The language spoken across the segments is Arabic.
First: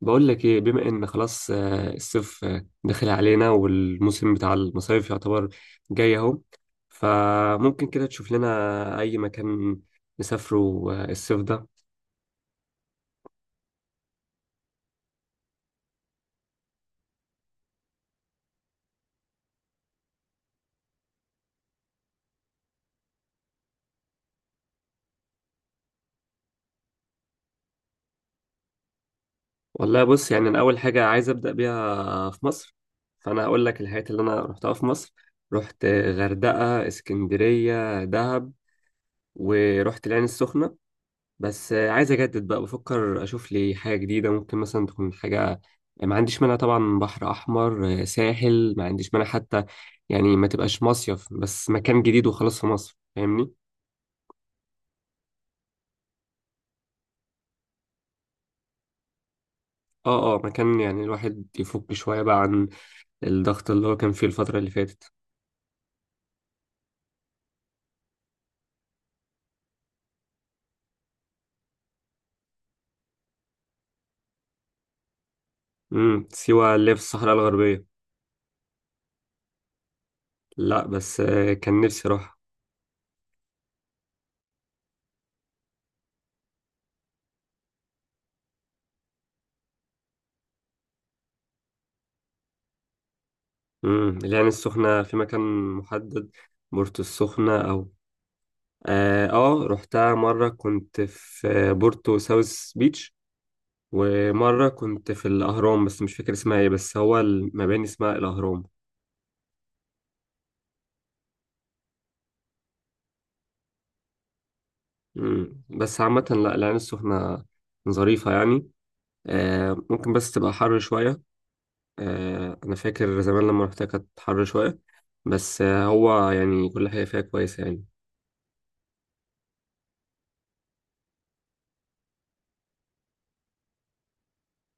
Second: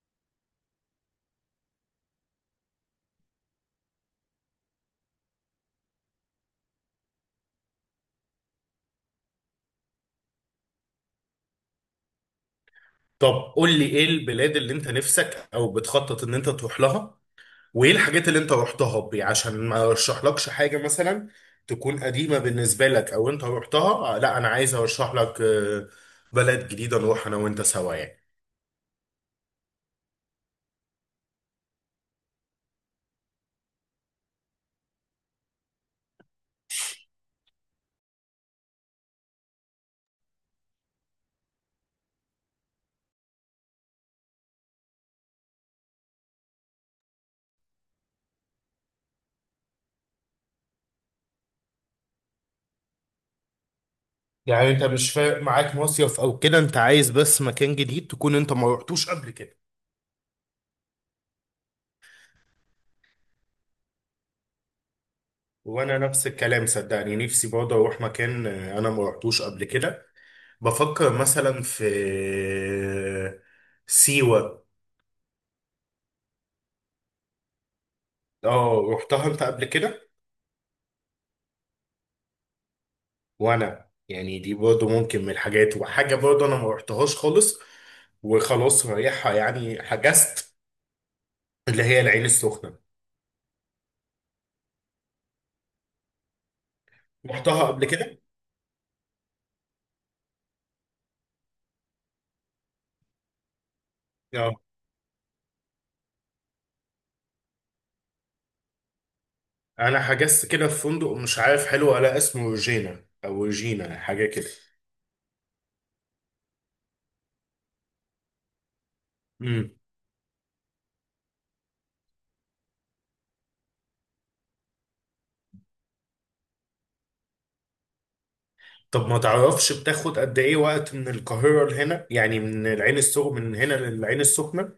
بقول لك ايه، بما ان خلاص الصيف داخل علينا، والموسم بتاع المصايف يعتبر جاي اهو. فممكن كده تشوف لنا اي مكان نسافره. الصيف ده. طب قول لي ايه البلاد اللي انت نفسك او بتخطط ان انت تروح لها، وايه الحاجات اللي انت رحتها بي عشان ما ارشحلكش حاجة مثلا تكون قديمة بالنسبة لك او انت رحتها. لا، انا عايز ارشح لك بلد جديدة نروح انا وانت سوا يعني. والله، بص يعني انا اول حاجه عايز ابدا بيها في مصر، فانا هقول لك الحاجات اللي انا رحتها في مصر. رحت غردقه، اسكندريه، دهب، ورحت العين السخنه. بس عايز اجدد بقى، بفكر اشوف لي حاجه جديده ممكن مثلا تكون حاجه. ما عنديش مانع طبعا، بحر احمر ساحل، ما عنديش مانع حتى، يعني ما تبقاش مصيف، بس مكان جديد وخلاص في مصر، فاهمني. يعني انت مش فارق معاك مصيف او كده، انت عايز بس مكان جديد تكون انت ما رحتوش قبل كده؟ اه، اه، مكان يعني الواحد يفك شويه بقى عن الضغط اللي هو كان فيه الفتره اللي فاتت. وانا نفس الكلام صدقني، نفسي برضه اروح مكان انا ما رحتوش قبل كده. بفكر مثلا في آه، سيوة. سيوه اللي هي في الصحراء الغربيه. اه، رحتها انت قبل كده؟ لا، بس كان نفسي اروح. وانا يعني دي برضه ممكن من الحاجات، وحاجه برضه انا ما رحتهاش خالص وخلاص رايحها يعني حجزت، اللي هي العين السخنه. العين السخنه في مكان محدد، بورتو السخنه رحتها قبل او... كده؟ اه. رحتها مرة، كنت في بورتو ساوث بيتش، اه، ومرة كنت في الأهرام، بس مش فاكر اسمها ايه، بس هو المباني اسمها الأهرام. انا حجزت كده في فندق مش عارف حلو، ولا اسمه روجينا او روجينا حاجه كده. مم. بس عامة، لا، العين السخنة ظريفة يعني. امم ممكن بس تبقى حر شوية. أنا فاكر زمان لما رحتها كانت حر شوية، بس هو يعني كل حاجة فيها كويسة يعني. طب ما تعرفش بتاخد قد ايه وقت من القاهره لهنا، يعني من العين السخنه، من هنا للعين السخنه؟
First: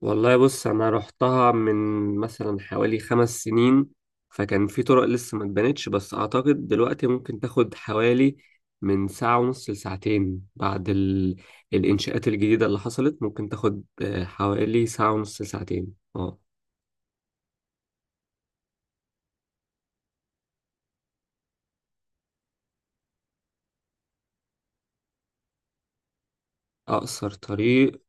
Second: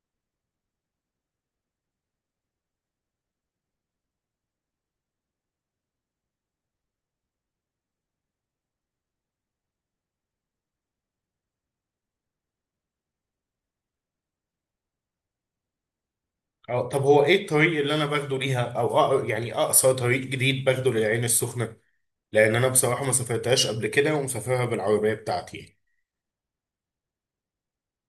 والله، بص، انا رحتها من مثلا حوالي 5 سنين، فكان في طرق لسه ما اتبنتش، بس اعتقد دلوقتي ممكن تاخد حوالي من ساعة ونص لساعتين بعد الانشاءات الجديدة اللي حصلت. ممكن تاخد حوالي ساعة ونص لساعتين. اه. اه، طب هو ايه الطريق اللي انا باخده ليها، او يعني اقصر طريق جديد باخده للعين السخنه؟ لان انا بصراحه ما سافرتهاش قبل كده ومسافرها بالعربيه بتاعتي يعني. اقصر طريق،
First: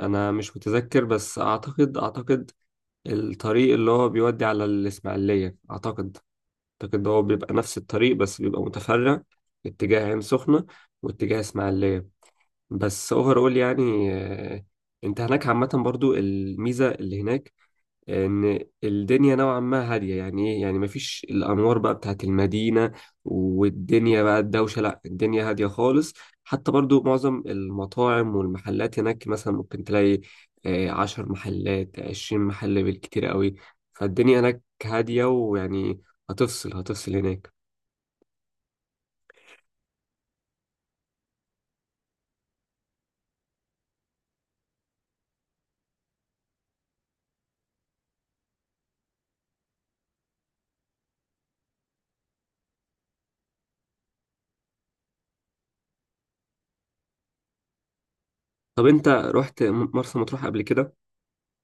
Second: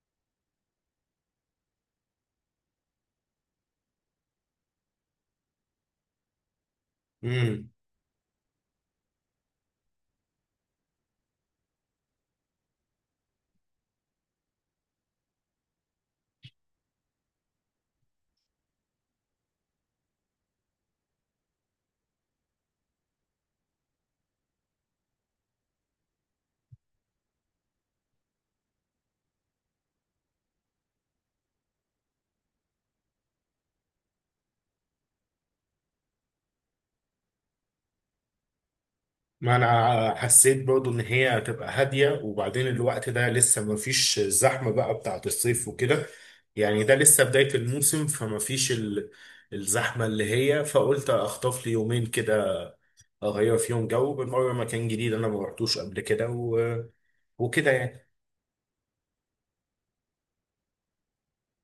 انا مش متذكر، بس اعتقد الطريق اللي هو بيودي على الاسماعيلية. اعتقد اعتقد هو بيبقى امم نفس الطريق، بس بيبقى متفرع، اتجاه عين سخنة واتجاه اسماعيلية. بس اوفرول يعني انت هناك عامة، برضو الميزة اللي هناك ان الدنيا نوعا ما هادية، يعني ايه يعني، مفيش الانوار بقى بتاعت المدينة والدنيا بقى الدوشة، لا، الدنيا هادية خالص. حتى برضو معظم المطاعم والمحلات هناك مثلا ممكن تلاقي 10 محلات، 20 محل بالكتير قوي. فالدنيا هناك هادية، ويعني هتفصل هناك. ما انا حسيت برضو ان هي هتبقى هاديه، وبعدين الوقت ده لسه ما فيش الزحمه بقى بتاعت الصيف وكده. يعني ده لسه بدايه الموسم، فما فيش الزحمه اللي هي، فقلت اخطف لي يومين كده، اغير فيهم جو بالمره، مكان جديد انا ما رحتوش قبل كده وكده يعني. طب انت رحت مرسى مطروح قبل كده؟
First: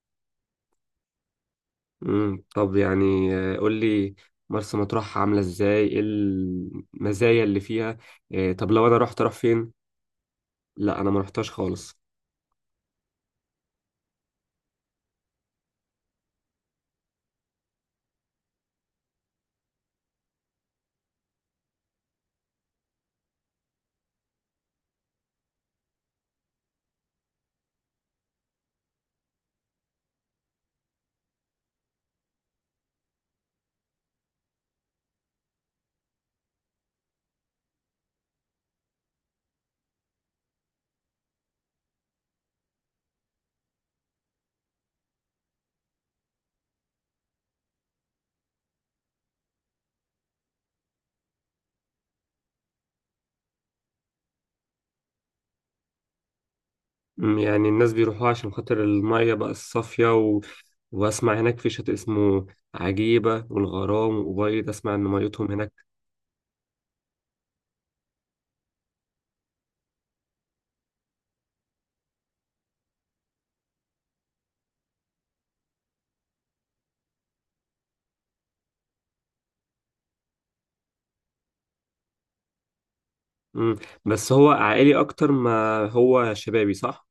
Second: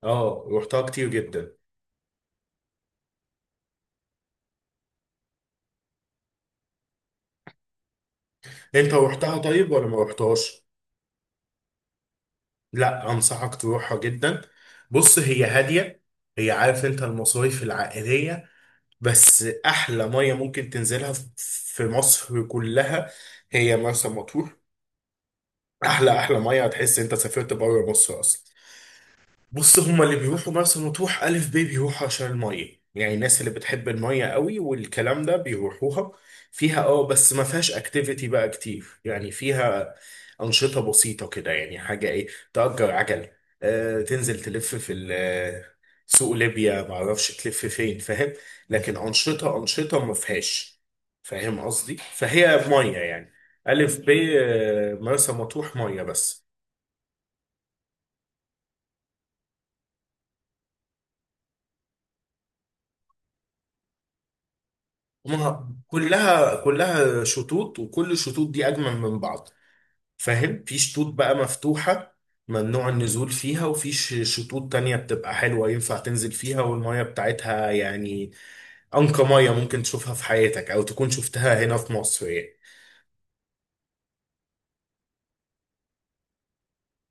اه، رحتها كتير جدا. طب يعني، قول لي، مرسى مطروح عاملة ازاي، ايه المزايا اللي فيها؟ طب لو انت انا رحت اروح رحتها فين؟ طيب ولا ما رحتهاش؟ لا، انا ما رحتش خالص. لا، انصحك تروحها جدا. بص هي هاديه، هي عارف انت المصايف العائليه، بس احلى ميه ممكن تنزلها في مصر كلها هي مرسى مطروح، احلى احلى ميه، هتحس انت سافرت بره مصر اصلا. بص هما اللي بيروحوا مرسى مطروح ألف بيه بيروحوا عشان المية، يعني الناس اللي بتحب المية قوي والكلام ده بيروحوها فيها. اه بس ما فيهاش اكتيفيتي بقى كتير، يعني فيها أنشطة بسيطة كده، يعني حاجة ايه؟ تأجر عجل، تنزل تلف في سوق ليبيا، معرفش تلف فين، فاهم. لكن أنشطة أنشطة ما فيهاش، فاهم قصدي؟ فهي مية يعني، ألف ب مرسى مطروح مية بس. يعني الناس بيروحوها عشان خاطر المية بقى الصافية واسمع هناك في شاطئ اسمه عجيبة والغرام وأبيض، اسمع ان ميتهم هناك. هما كلها كلها شطوط، وكل الشطوط دي اجمل من بعض. فاهم؟ في شطوط بقى مفتوحة ممنوع النزول فيها، وفي شطوط تانية بتبقى حلوة ينفع تنزل فيها، والمية بتاعتها يعني أنقى مية ممكن تشوفها في حياتك، أو تكون شفتها هنا في مصر يعني. امم بس هو عائلي اكتر ما هو شبابي، صح؟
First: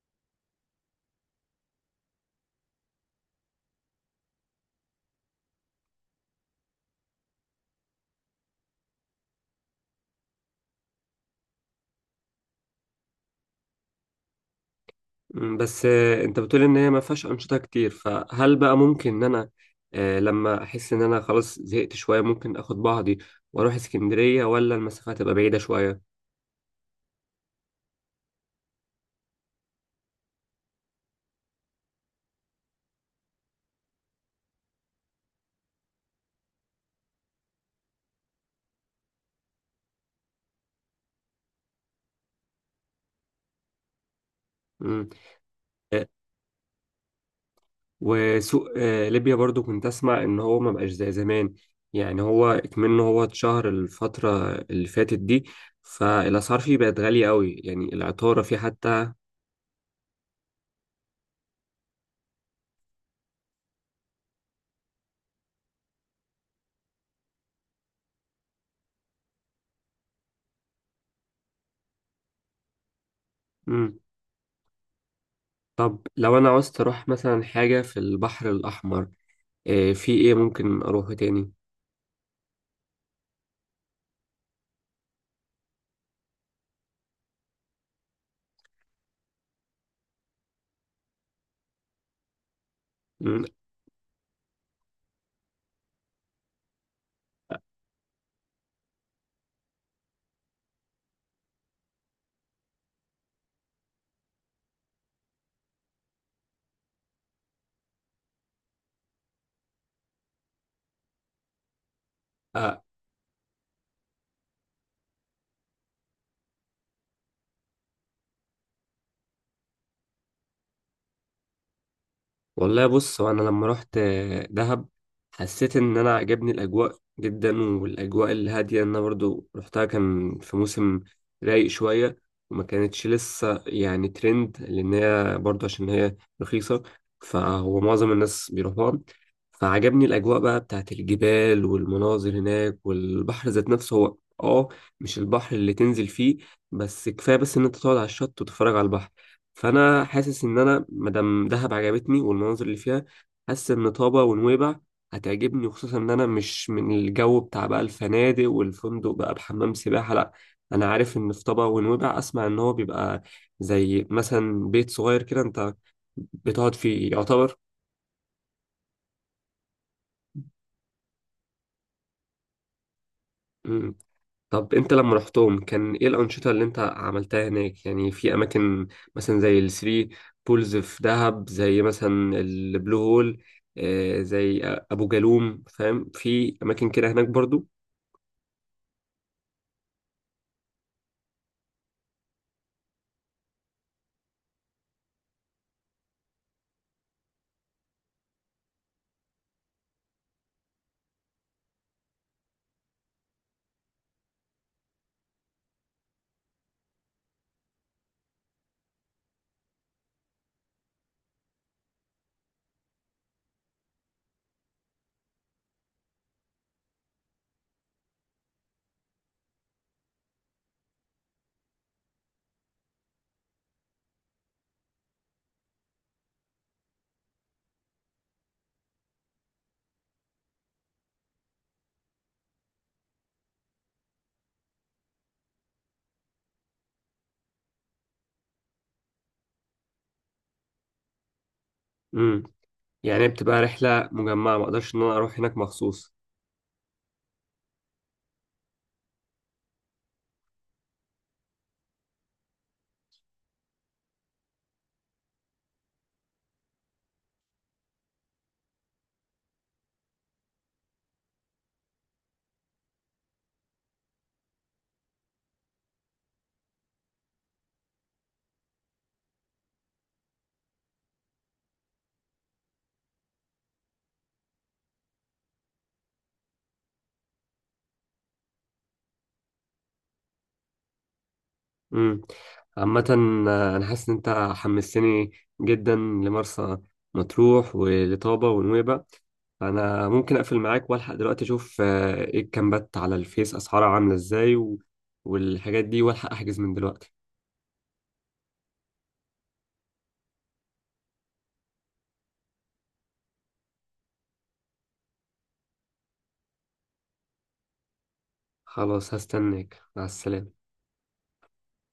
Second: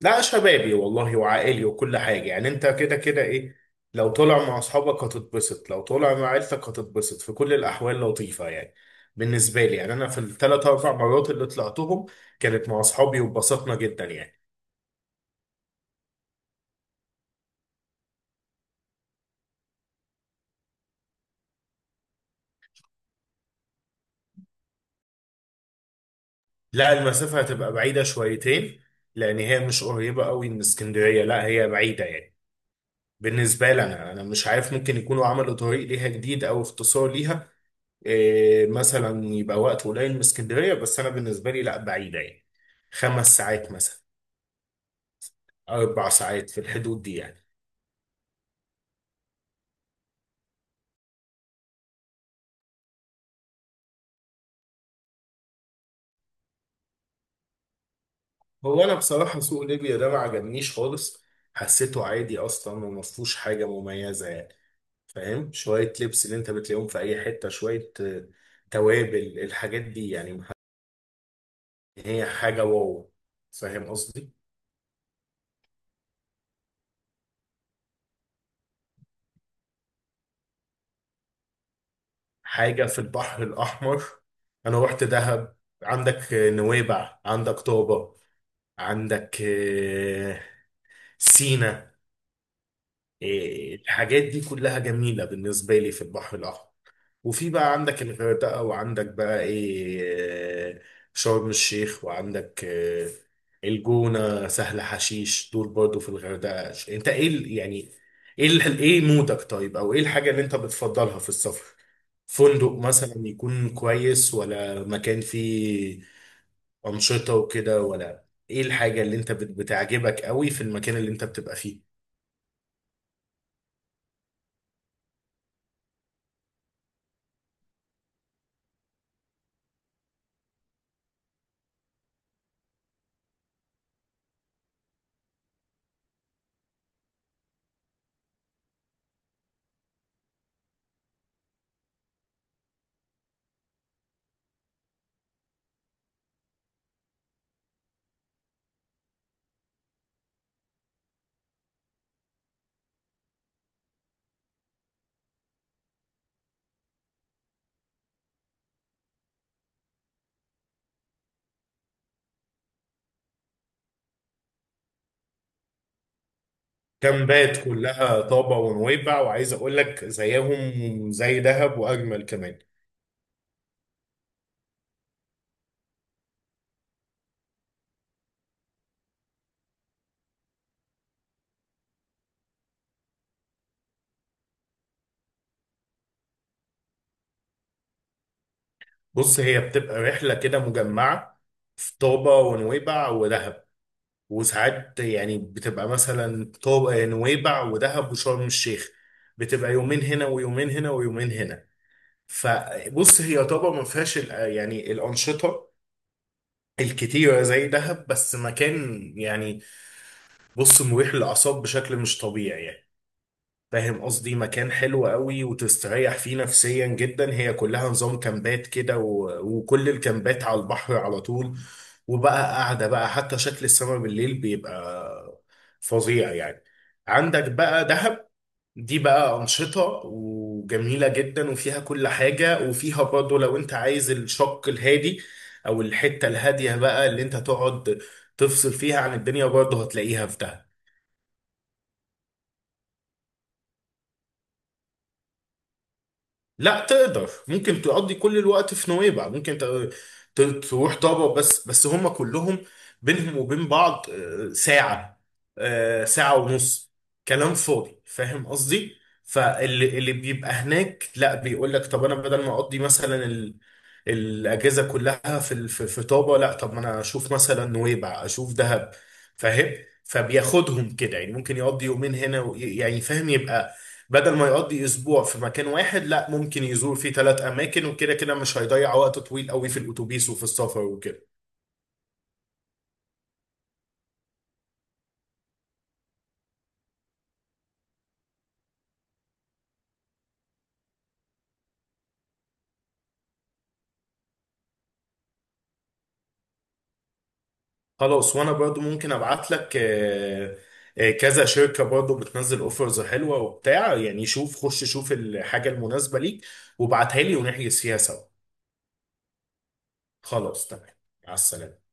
لا، شبابي والله وعائلي وكل حاجة، يعني انت كده كده ايه. لو طلع مع اصحابك هتتبسط، لو طلع مع عيلتك هتتبسط، في كل الاحوال لطيفة يعني. بالنسبة لي يعني انا في الثلاث اربع مرات اللي طلعتهم، كانت مع اصحابي واتبسطنا جدا يعني. بس انت بتقول ان هي ما فيهاش انشطه كتير، فهل بقى ممكن ان انا لما احس ان انا خلاص زهقت شويه، ممكن اخد بعضي واروح اسكندريه، ولا المسافه هتبقى بعيده شويه؟ لا، المسافة هتبقى بعيدة شويتين، لان هي مش قريبة قوي من اسكندرية، لا هي بعيدة يعني. بالنسبة لي انا مش عارف، ممكن يكونوا عملوا طريق ليها جديد او اختصار ليها، إيه مثلا، يبقى وقت قليل من اسكندرية. بس أنا بالنسبة لي لا، بعيدة يعني. 5 ساعات مثلا، مم. آه، 4 ساعات في الحدود دي يعني. وسوق ليبيا برضو كنت اسمع ان هو ما بقاش زي زمان، يعني هو كمان اتشهر الفتره اللي فاتت دي، فالاسعار فيه بقت غاليه قوي، يعني العطاره فيه هو أنا حتى. بصراحة سوق ليبيا ده ما عجبنيش خالص، حسيته عادي أصلا وما فيهوش حاجة مميزة يعني. فاهم؟ شوية لبس اللي أنت بتلاقيهم في أي حتة، شوية توابل، الحاجات دي يعني ما هي حاجة واو. فاهم مم. قصدي؟ طب لو انا عاوزت اروح مثلا حاجه في البحر الاحمر، في ايه ممكن اروحه تاني؟ حاجة في البحر الأحمر؟ أنا رحت دهب، عندك نويبع، عندك طابة، عندك سينا. الحاجات دي كلها جميلة بالنسبة لي في البحر الأحمر. وفي بقى عندك الغردقة، وعندك بقى إيه، آه، شرم الشيخ، وعندك الجونة سهل حشيش، دول برضو في الغردقة. أنت إيه يعني إيه إيه مودك طيب؟ أو إيه الحاجة اللي أنت بتفضلها في السفر؟ فندق آه. مثلا يكون كويس، ولا مكان فيه أنشطة وكده، ولا إيه الحاجة اللي أنت بتعجبك قوي في المكان اللي أنت بتبقى فيه؟ والله، بص، هو انا لما رحت دهب، حسيت ان انا عجبني الاجواء جدا والاجواء الهاديه، إن انا برضو رحتها كان في موسم رايق شويه، وما كانتش لسه يعني ترند، لان هي برضو عشان هي رخيصه، فهو معظم الناس بيروحوها. فعجبني الاجواء بقى بتاعت الجبال والمناظر هناك، والبحر ذات نفسه هو. اه. مش البحر اللي تنزل فيه، بس كفايه بس ان انت تقعد على الشط وتتفرج على البحر. فانا حاسس ان انا مادام دهب عجبتني والمناظر اللي فيها، حاسس ان طابا ونويبع هتعجبني، وخصوصا ان انا مش من الجو بتاع بقى الفنادق والفندق بقى بحمام سباحه، لا. انا عارف ان في طابا ونويبع، اسمع ان هو بيبقى زي مثلا بيت صغير كده انت بتقعد فيه يعتبر. كامبات كلها طابة ونويبع، وعايز أقول لك زيهم زي دهب، وأجمل كمان. إمم. طب انت لما رحتهم كان ايه الانشطه اللي انت عملتها هناك، يعني في اماكن مثلا زي الثري بولز في دهب، زي مثلا البلو هول، زي ابو جالوم، فاهم؟ في اماكن كده هناك برضو. بص هي بتبقى رحلة كده مجمعة في طابة ونويبع ودهب، وساعات يعني بتبقى مثلا طابة نويبع ودهب وشرم الشيخ، بتبقى يومين هنا ويومين هنا ويومين هنا. فبص هي طابة ما فيهاش يعني الأنشطة الكتيرة زي دهب، بس مكان يعني، بص مريح للأعصاب بشكل مش طبيعي يعني. فاهم قصدي؟ مكان حلو قوي وتستريح فيه نفسيا جدا. هي كلها نظام كامبات كده وكل الكامبات على البحر على طول، وبقى قاعدة بقى، حتى شكل السماء بالليل بيبقى فظيع يعني. عندك بقى دهب، دي بقى أنشطة وجميلة جدا وفيها كل حاجة، وفيها برضه لو أنت عايز الشق الهادي، أو الحتة الهادية بقى اللي أنت تقعد تفصل فيها عن الدنيا، برضه هتلاقيها في دهب. امم يعني بتبقى رحله مجمعه، ما اقدرش ان انا اروح هناك مخصوص؟ لا، تقدر. ممكن تقضي كل الوقت في نويبع، ممكن تروح طابا، بس بس هم كلهم بينهم وبين بعض ساعة، ساعة ونص، كلام فاضي. فاهم قصدي؟ فاللي بيبقى هناك لا، بيقول لك طب انا بدل ما اقضي مثلا الاجازة كلها في في طابا، لا، طب ما انا اشوف مثلا نويبع، اشوف دهب. فاهم؟ فبياخدهم كده يعني، ممكن يقضي يومين هنا يعني فاهم، يبقى بدل ما يقضي اسبوع في مكان واحد، لا، ممكن يزور فيه 3 اماكن، وكده كده مش هيضيع وقت طويل قوي في الاتوبيس وفي السفر وكده. امم عامة، أنا حاسس إن أنت حمستني جدا لمرسى مطروح ولطابة ونويبة. أنا ممكن أقفل معاك وألحق دلوقتي أشوف إيه الكامبات على الفيس، أسعارها عاملة إزاي، والحاجات دي، وألحق أحجز من دلوقتي. خلاص، وانا برضو ممكن ابعت لك كذا شركة برضو بتنزل اوفرز حلوة وبتاع يعني. شوف خش شوف الحاجة المناسبة ليك، وابعتها لي، ونحجز فيها سوا. خلاص، هستناك. مع السلامة. خلاص تمام، مع السلامة.